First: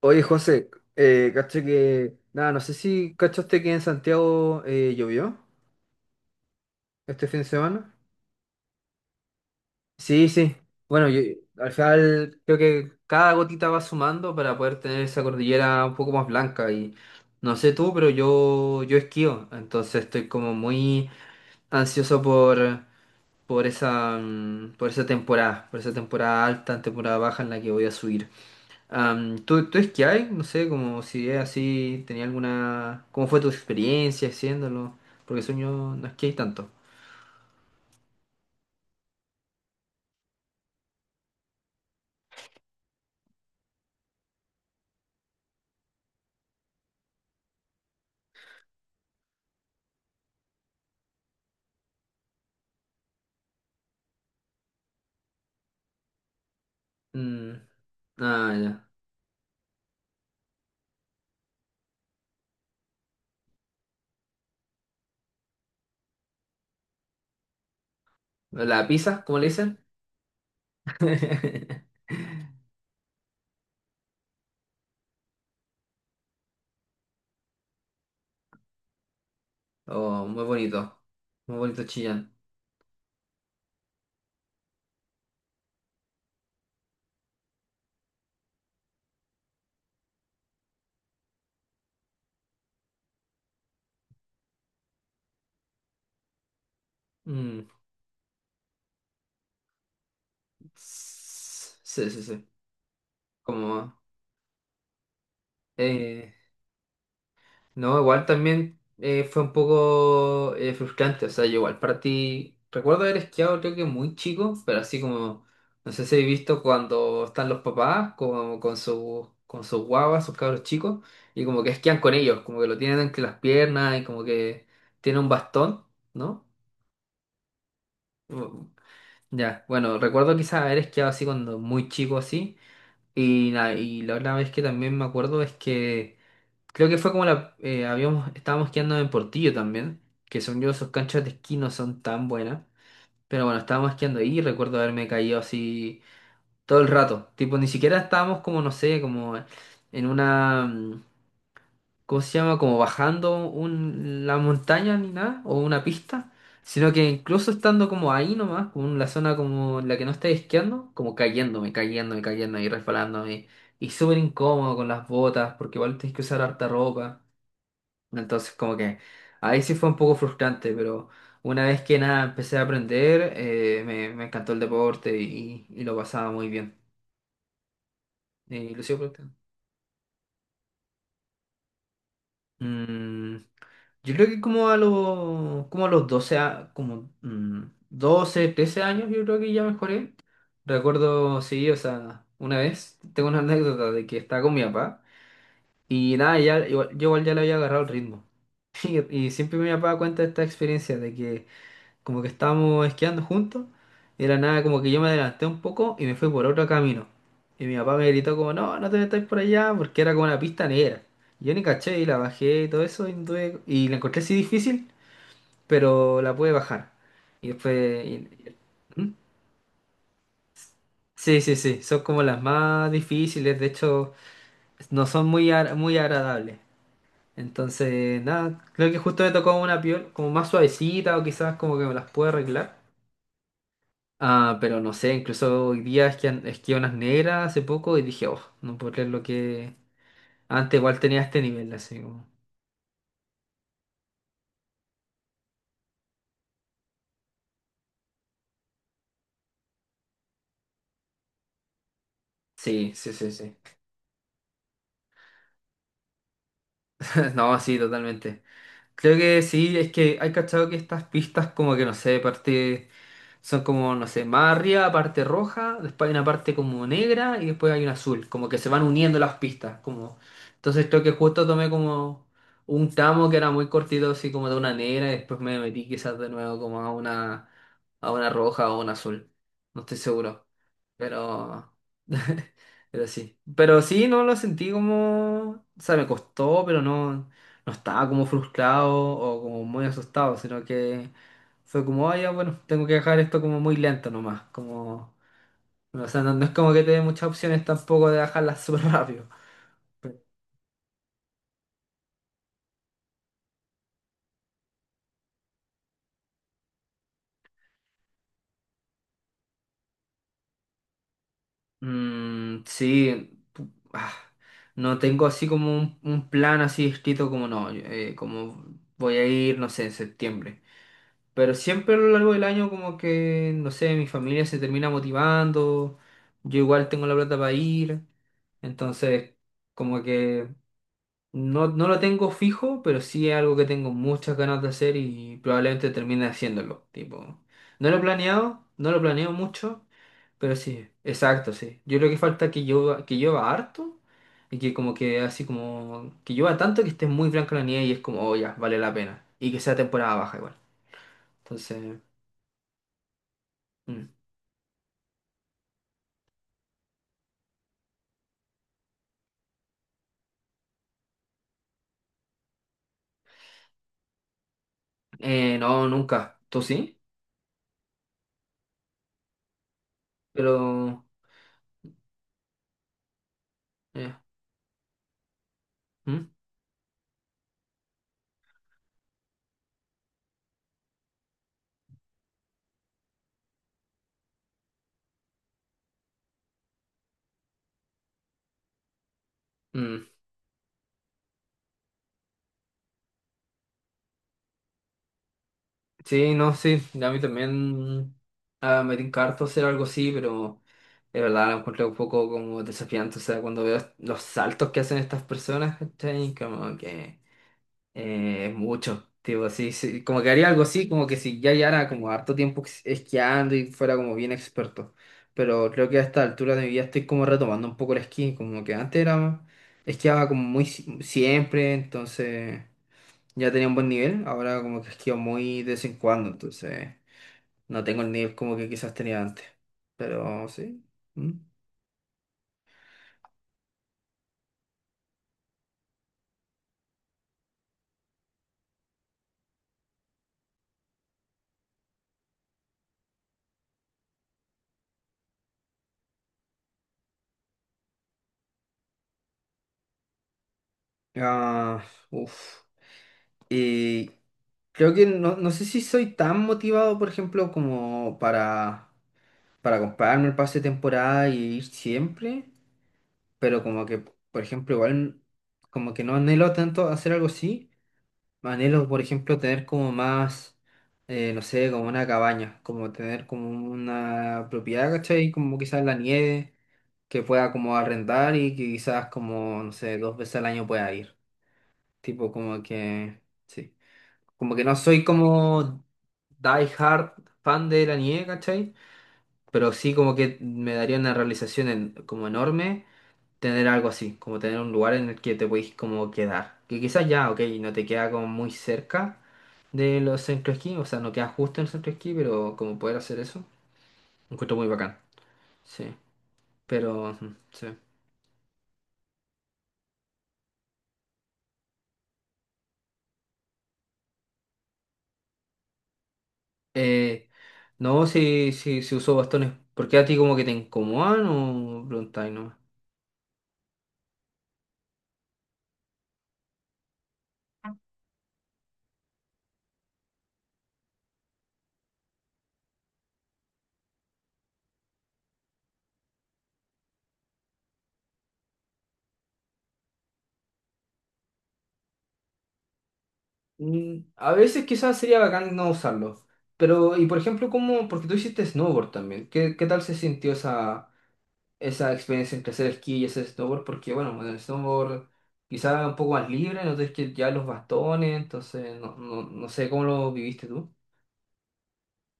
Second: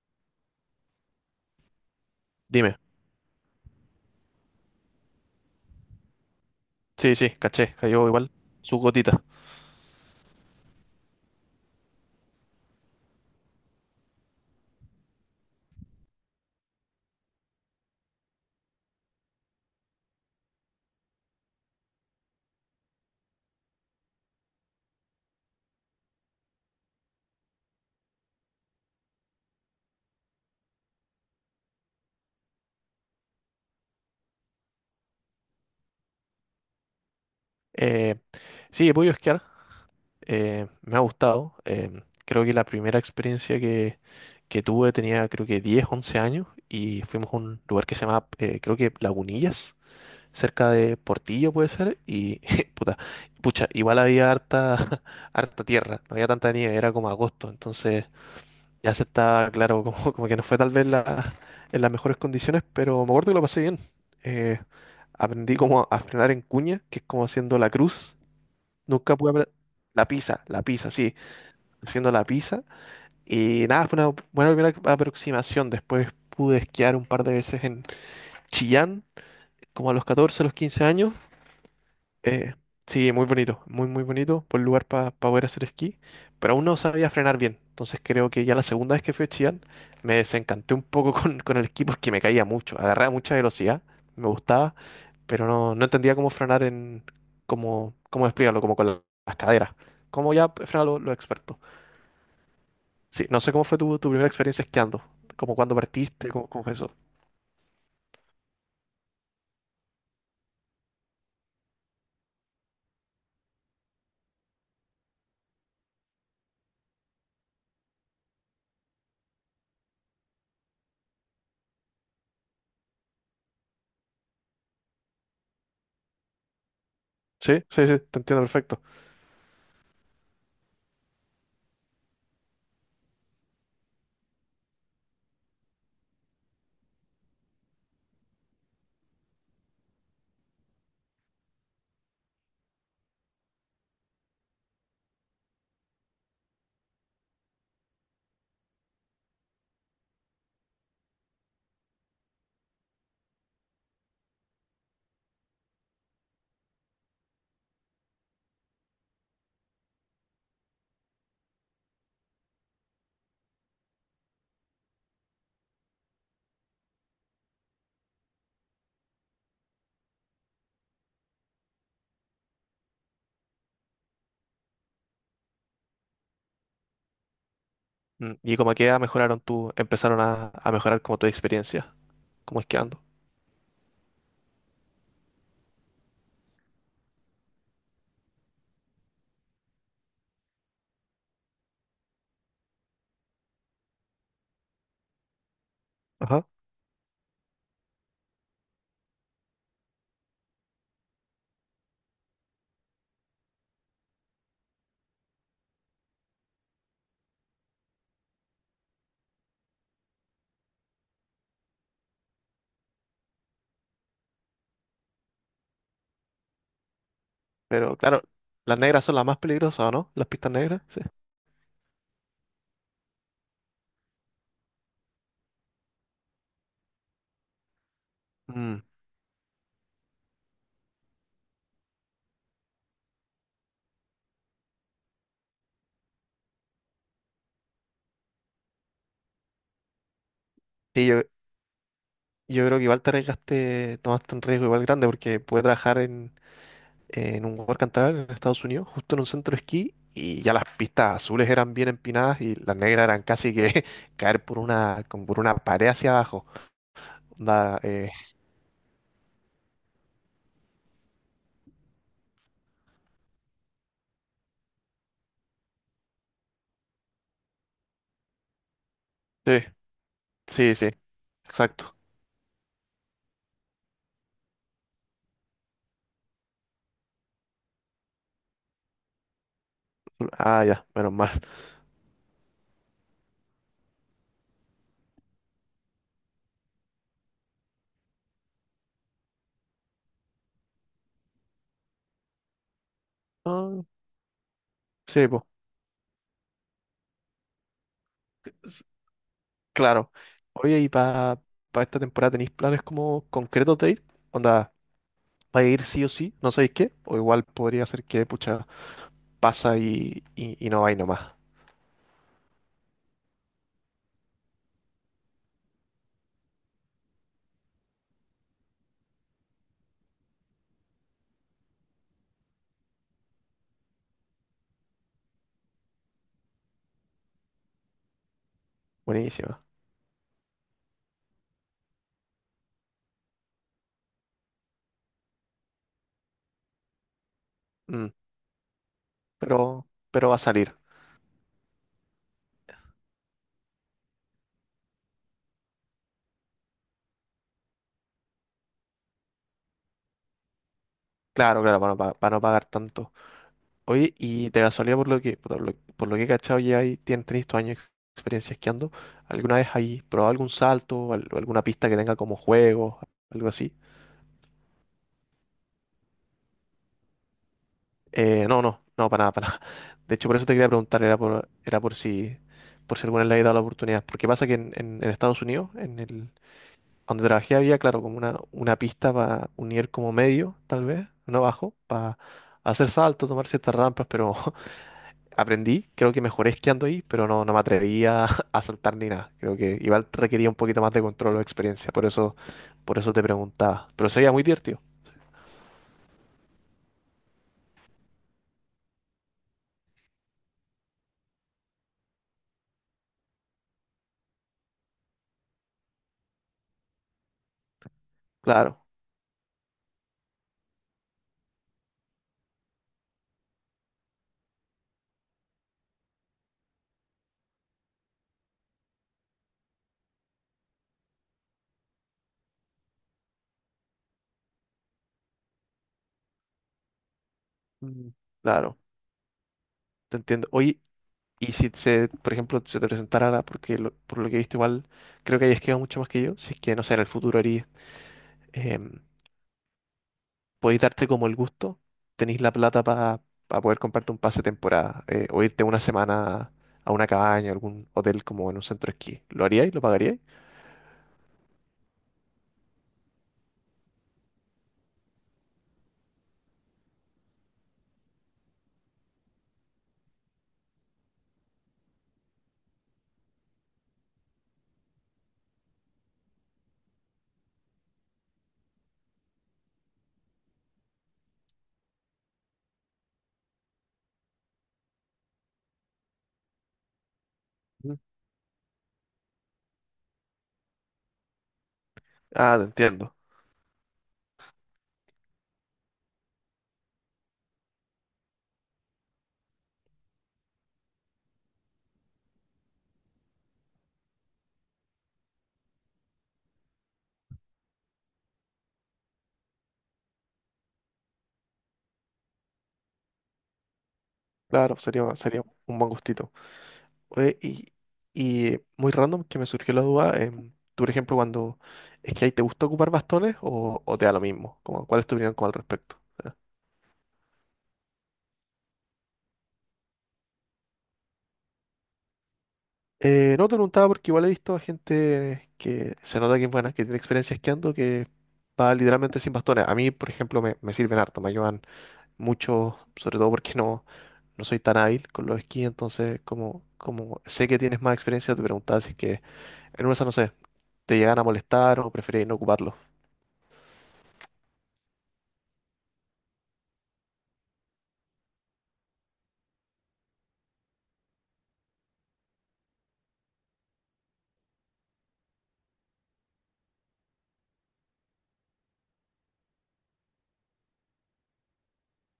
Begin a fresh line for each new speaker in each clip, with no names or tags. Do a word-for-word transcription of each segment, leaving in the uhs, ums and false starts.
Oye, José, eh, caché que. Nada, no sé
Dime.
si cachaste que en Santiago eh, llovió
Sí,
este
sí,
fin de
caché,
semana.
cayó igual su gotita.
Sí, sí. Bueno, yo- al final creo que cada gotita va sumando para poder tener esa cordillera un poco más blanca. Y no sé tú, pero yo, yo esquío. Entonces estoy como muy ansioso por, por esa, mm, por esa temporada, por esa temporada alta, temporada baja en la que voy a subir. Am, ¿tú, tú esquiabas? No sé, como si es así, tenía alguna... ¿Cómo fue tu experiencia haciéndolo? Porque sueño no esquié tanto.
Eh, sí, he podido esquiar. Eh, me ha gustado. Em, creo que la primera experiencia que, que tuve tenía creo que diez, once años y fuimos a un lugar que se llama, eh, creo que Lagunillas, cerca de Portillo puede ser. Y puta, pucha, igual había harta, harta tierra, no había tanta nieve, era como agosto.
Mm,
Entonces
ah, ya.
ya se está claro, como, como que no fue tal vez la- en las mejores condiciones, pero me acuerdo que lo pasé bien. Eh, Aprendí como a frenar en cuña, que es como haciendo la cruz.
¿La
Nunca
pizza,
pude
como le
apre-
dicen?
La pizza, la pizza, sí, haciendo la pizza. Y nada, fue una buena primera aproximación. Después pude esquiar un par de veces en Chillán, como a los
Oh,
catorce,
muy
a los quince
bonito.
años.
Muy bonito Chillán.
Eh, sí, muy bonito, muy, muy bonito. Buen lugar para poder hacer esquí, pero aún no sabía frenar bien. Entonces creo que ya la segunda vez que fui a Chillán me desencanté un poco con, con el esquí porque me caía mucho. Agarraba mucha velocidad, me gustaba, pero no, no entendía cómo frenar en,
Mm,
cómo, cómo explicarlo, como con la- las caderas. Como ya frenan lo- los, expertos.
s- sí, sí, sí.
Sí, no sé cómo fue tu,
Como...
tu primera experiencia esquiando, como cuando partiste,
eh,
cómo, cómo fue eso.
no, igual también eh, fue un poco eh, frustrante, o sea, yo igual para ti, recuerdo haber esquiado creo que muy chico, pero así como, no sé si he visto cuando están los papás como con sus con sus guaguas, sus cabros chicos, y como que esquían con ellos, como que lo tienen entre las piernas y como que tiene un bastón, ¿no?
Sí, sí, sí, te entiendo
Bu-
perfecto.
Ya, bueno, recuerdo quizás haber esquiado así cuando muy chico así, y, nada, y la otra vez que también me acuerdo es que... Creo que fue como la... eh, habíamos, estábamos quedando en Portillo también, que según yo sus canchas de esquí no son tan buenas, pero bueno, estábamos quedando ahí y recuerdo haberme caído así todo el rato. Tipo, ni siquiera estábamos como, no sé, como en una... mm, ¿cómo se llama? Como bajando un, la montaña ni nada, o una pista, sino que incluso estando como ahí nomás, como en la zona como en la que no estáis esquiando, como cayéndome, cayéndome, cayéndome y resbalándome. Y súper incómodo con las botas, porque igual tienes que usar harta ropa. Entonces, como que ahí sí fue un poco frustrante, pero una vez que nada empecé a aprender, eh, me, me encantó el deporte y, y lo pasaba muy bien.
Mm, y
Y
como
lo
que
sigo
ya
practicando.
mejoraron tú, empezaron a, a mejorar como tu experiencia, como esquiando.
Mm, yo creo que como a los, como a los doce a- como, mm, doce, trece años, yo creo que ya mejoré. Recuerdo, sí, o sea, una vez tengo una anécdota de que estaba con mi papá y nada,
Ajá.
ya, igual- yo igual ya le había agarrado el ritmo. Y, y siempre mi papá cuenta esta experiencia de que como que estábamos esquiando juntos, y de la nada como que yo me adelanté un poco y me fui por otro camino. Y mi papá me gritó como, no, no te metáis por allá, porque era como una pista negra. Y yo ni caché y la bajé y todo eso, y, tuve- y la encontré así difícil, pero la pude bajar. Y
Pero
después... y-
claro,
y-
las negras
¿mm?
son las más peligrosas, ¿o no? Las pistas negras, sí.
Sí, sí, sí, son como las más difíciles, de hecho, no son muy, ar- muy agradables. Entonces, nada,
Mm.
creo que justo me tocó una piel como más suavecita o quizás como que me las puedo arreglar. Ah, pero no sé, incluso hoy día esquí, esquié unas negras hace poco y dije, oh, no puedo creer lo que... Antes igual
Y
tenía
yo,
este nivel, así como...
yo creo que igual te arriesgaste, tomaste un riesgo igual grande porque pude trabajar en, en un work and travel en Estados Unidos, justo en un centro de esquí, y ya las pistas azules eran bien empinadas y las
Sí,
negras
sí,
eran
sí,
casi
sí.
que caer por una, como por una pared hacia abajo.
No, sí,
Onda, eh,
totalmente. Creo que sí, es que hay cachado que estas pistas como que, no sé, parte... Son como, no sé, más arriba parte roja, después hay una parte como negra y después hay una azul, como que se van uniendo las
sí,
pistas, como...
sí,
Entonces
sí,
creo que justo tomé
exacto.
como un tramo que era muy cortito, así como de una negra, y después me metí quizás de nuevo como a una, a una roja o una azul, no estoy seguro.
Ah, ya, menos mal.
Pero, pero sí. Pero sí, no lo sentí como, o sea, me costó, pero no, no estaba como frustrado o como muy asustado, sino que fue como, ah, ya, bueno, tengo que dejar esto como muy
Ah,
lento nomás, como,
sí,
no, o sea, no, no es como que te dé muchas opciones tampoco de dejarlas súper
pues.
rápido.
Claro. Oye, ¿y para esta temporada tenéis planes como concretos de ir? Onda, ¿vais a ir sí o sí? ¿No sabéis qué? O igual podría ser que, pucha, pasa y, y, y no vais nomás.
Mm, sí, pu- ah, no tengo así como un, un plan así escrito como no, yo, eh, como voy a ir, no sé, en septiembre. Pero siempre a lo largo del año como que, no sé, mi familia se termina motivando, yo igual tengo la plata para ir, entonces
Buenísima.
como que no, no lo tengo fijo, pero sí es algo que tengo muchas ganas de hacer y probablemente termine haciéndolo, tipo, no lo he
Mm,
planeado, no lo planeo mucho,
pero, pero va a
pero
salir.
sí, exacto, sí. Yo creo que falta que llueva, que llueva harto y que como que así como, que llueva tanto que esté muy blanca la nieve y es como, oh ya, vale la pena, y que sea temporada baja igual,
Claro, claro, para no,
entonces...
pa- para no pagar tanto.
Mm.
Oye, y de casualidad, por lo que, por lo, por lo que he cachado, ya ahí tien- tenéis tu años de experiencia esquiando. ¿Alguna vez ahí probado algún salto o al- alguna pista que tenga como juego, algo así?
Eh, no, nunca. ¿Tú sí?
Eh, no, no, no, para nada, para nada. De hecho, por eso te quería preguntar,
Pero...
era por, era por si, por si alguna vez le había dado la oportunidad.
eh,
Porque pasa que en, en- en Estados Unidos, en
¿mm?
el, donde trabajé, había, claro, como una, una pista para unir como medio, tal vez, no bajo, para hacer saltos, tomar ciertas rampas, pero aprendí, creo que mejoré esquiando ahí, pero no, no me atrevía a saltar ni nada. Creo que igual
Mm.
requería un poquito más de control o experiencia, por eso, por eso te preguntaba. Pero sería muy divertido.
Sí, no, sí. A mí también ah, me encanta hacer algo así, pero de verdad lo encuentro un poco como desafiante. O sea, cuando veo los saltos que hacen estas personas, ¿cachai? Como que... Eh,
Claro.
mucho, tipo, sí, sí, como que haría algo así, como que si ya llevara como harto tiempo es- esquiando y fuera como bien experto. Pero creo que a esta altura de mi vida estoy como retomando un poco el esquí, como que antes era, esquiaba como muy si- siempre, entonces ya tenía un buen nivel, ahora como que esquío muy de vez en cuando, entonces no tengo
Mm.
el nivel como que
Claro,
quizás tenía antes.
te
Pero
entiendo. Oye,
sí. Mm.
y si se, por ejemplo, se te presentara, la- porque lo- por lo que he visto igual, creo que hayas quedado mucho más que yo, si es que, no sé, en el futuro harías, em, podéis darte como el gusto, tenéis la plata para poder comprarte un pase de temporada, eh, o irte una semana a una cabaña, a algún hotel como en un centro de esquí. ¿Lo haríais? ¿Lo pagaríais?
Ah, uf. Y creo que no, no sé si soy tan motivado, por ejemplo, como para para comprarme el pase de temporada y ir siempre, pero como que, por ejemplo, igual como que no anhelo tanto hacer algo así, anhelo, por ejemplo, tener como más, eh, no sé, como una cabaña, como tener como una propiedad, ¿cachai? Como quizás la nieve, que pueda como
Mm.
arrendar y que quizás como, no sé, dos veces al año pueda ir, tipo
Ah,
como
te entiendo.
que, sí, como que no soy como die hard fan de la nieve, ¿cachai? Pero sí como que me daría una realización en- como enorme tener algo así, como tener un lugar en el que te podéis como quedar. Que quizás ya, ok, no te queda como muy cerca de los centros esquí, o sea, no queda justo en el centro esquí, pero como poder hacer eso, lo encuentro muy
Claro,
bacán.
sería, sería un buen
Sí,
gustito.
pero ujú,
Oye, y,
sí.
y muy random que me surgió la duda. Em, tú, por ejemplo, cuando es que ahí te gusta ocupar bastones o, o te da lo mismo. Como, ¿cuál es tu opinión como al respecto?
Eh, no, si, si, si uso bastones, ¿por qué a ti como que te incomodan o preguntáis, no?
Eh, no te preguntaba porque igual he visto a gente que se nota que es buena, que tiene experiencia esquiando, que va literalmente sin bastones. A mí, por ejemplo, me, me sirven harto, me ayudan mucho, sobre todo porque no, no soy tan hábil con los esquís, entonces como, como sé que tienes más experiencia, te preguntaba si es que en una, de esas, no sé, te llegan a molestar o preferís no ocuparlo.
Mm, a veces quizás sería bacán no usarlo. Pero, y por ejemplo, ¿cómo? Porque tú hiciste snowboard también. ¿Qué, ¿qué tal se sintió esa, esa experiencia entre hacer esquí y hacer snowboard? Porque, bueno, en el snowboard quizás un poco más libre, no tienes que ya los bastones, entonces no, no, no sé cómo lo viviste tú.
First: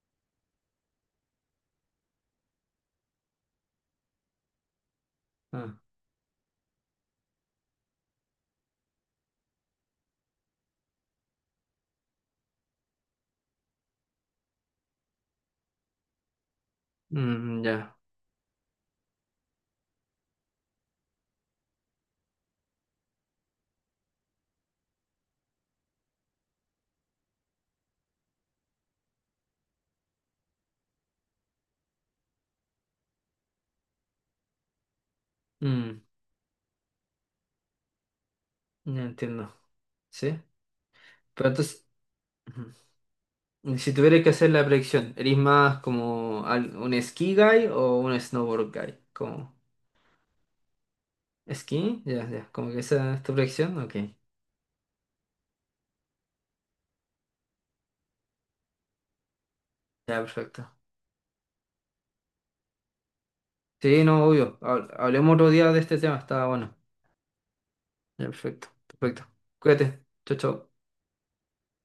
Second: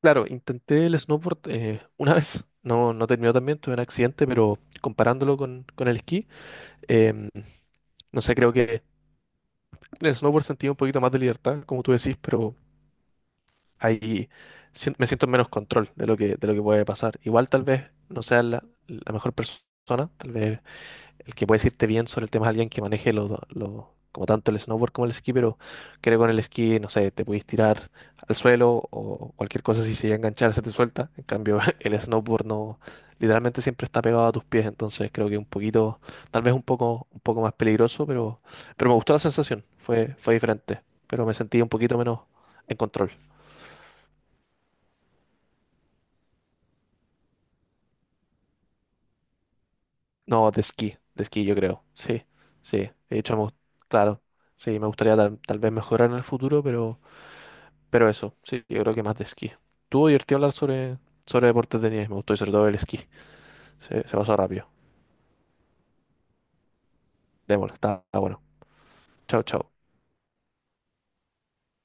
Claro, intenté el snowboard eh, una vez, no, no terminó tan bien, tuve un accidente, pero comparándolo con,
Ah,
con el esquí, em, no sé, creo que en el snowboard sentí un poquito más de libertad, como tú decís, pero ahí sien- me siento en menos control de lo que, de lo que puede pasar. Igual
mm,
tal vez
ya,
no sea la, la mejor persona, tal vez el que puede decirte bien sobre el tema es alguien que maneje los do- los- como tanto el snowboard como el esquí, pero creo que con el esquí, no sé, te puedes tirar al suelo o cualquier cosa si se llega a enganchar se te suelta. En cambio, el snowboard no, literalmente siempre está pegado a tus pies, entonces creo que un poquito,
mm,
tal vez un poco, un poco más peligroso, pero, pero me
ya
gustó la
entiendo.
sensación, fue, fue
¿Sí?
diferente, pero me
Pero
sentí un
entonces,
poquito menos en control.
ujú. Si tuvieras que hacer la predicción, ¿eres más como al- un ski guy o un snowboard guy?
No, de esquí, de esquí yo creo,
¿Skinny?
sí,
Ya, ya. Como que
sí.
esa
De
es tu
hecho, me gust-
proyección. Ok.
claro, sí, me gustaría tal, tal vez mejorar en el futuro, pero... Pero eso, sí, yo creo que más de esquí. Tuvo
Ya,
divertido hablar
perfecto.
sobre, sobre deportes de nieve, me gustó y sobre todo el esquí.
Sí,
Se, se
no,
pasó
obvio.
rápido.
Habl- Hablemos otro día de este tema. Está bueno.
Démosle, está está
Ya,
bueno.
perfecto. Perfecto.
Chao, chao.
Cuídate. Chau, chau.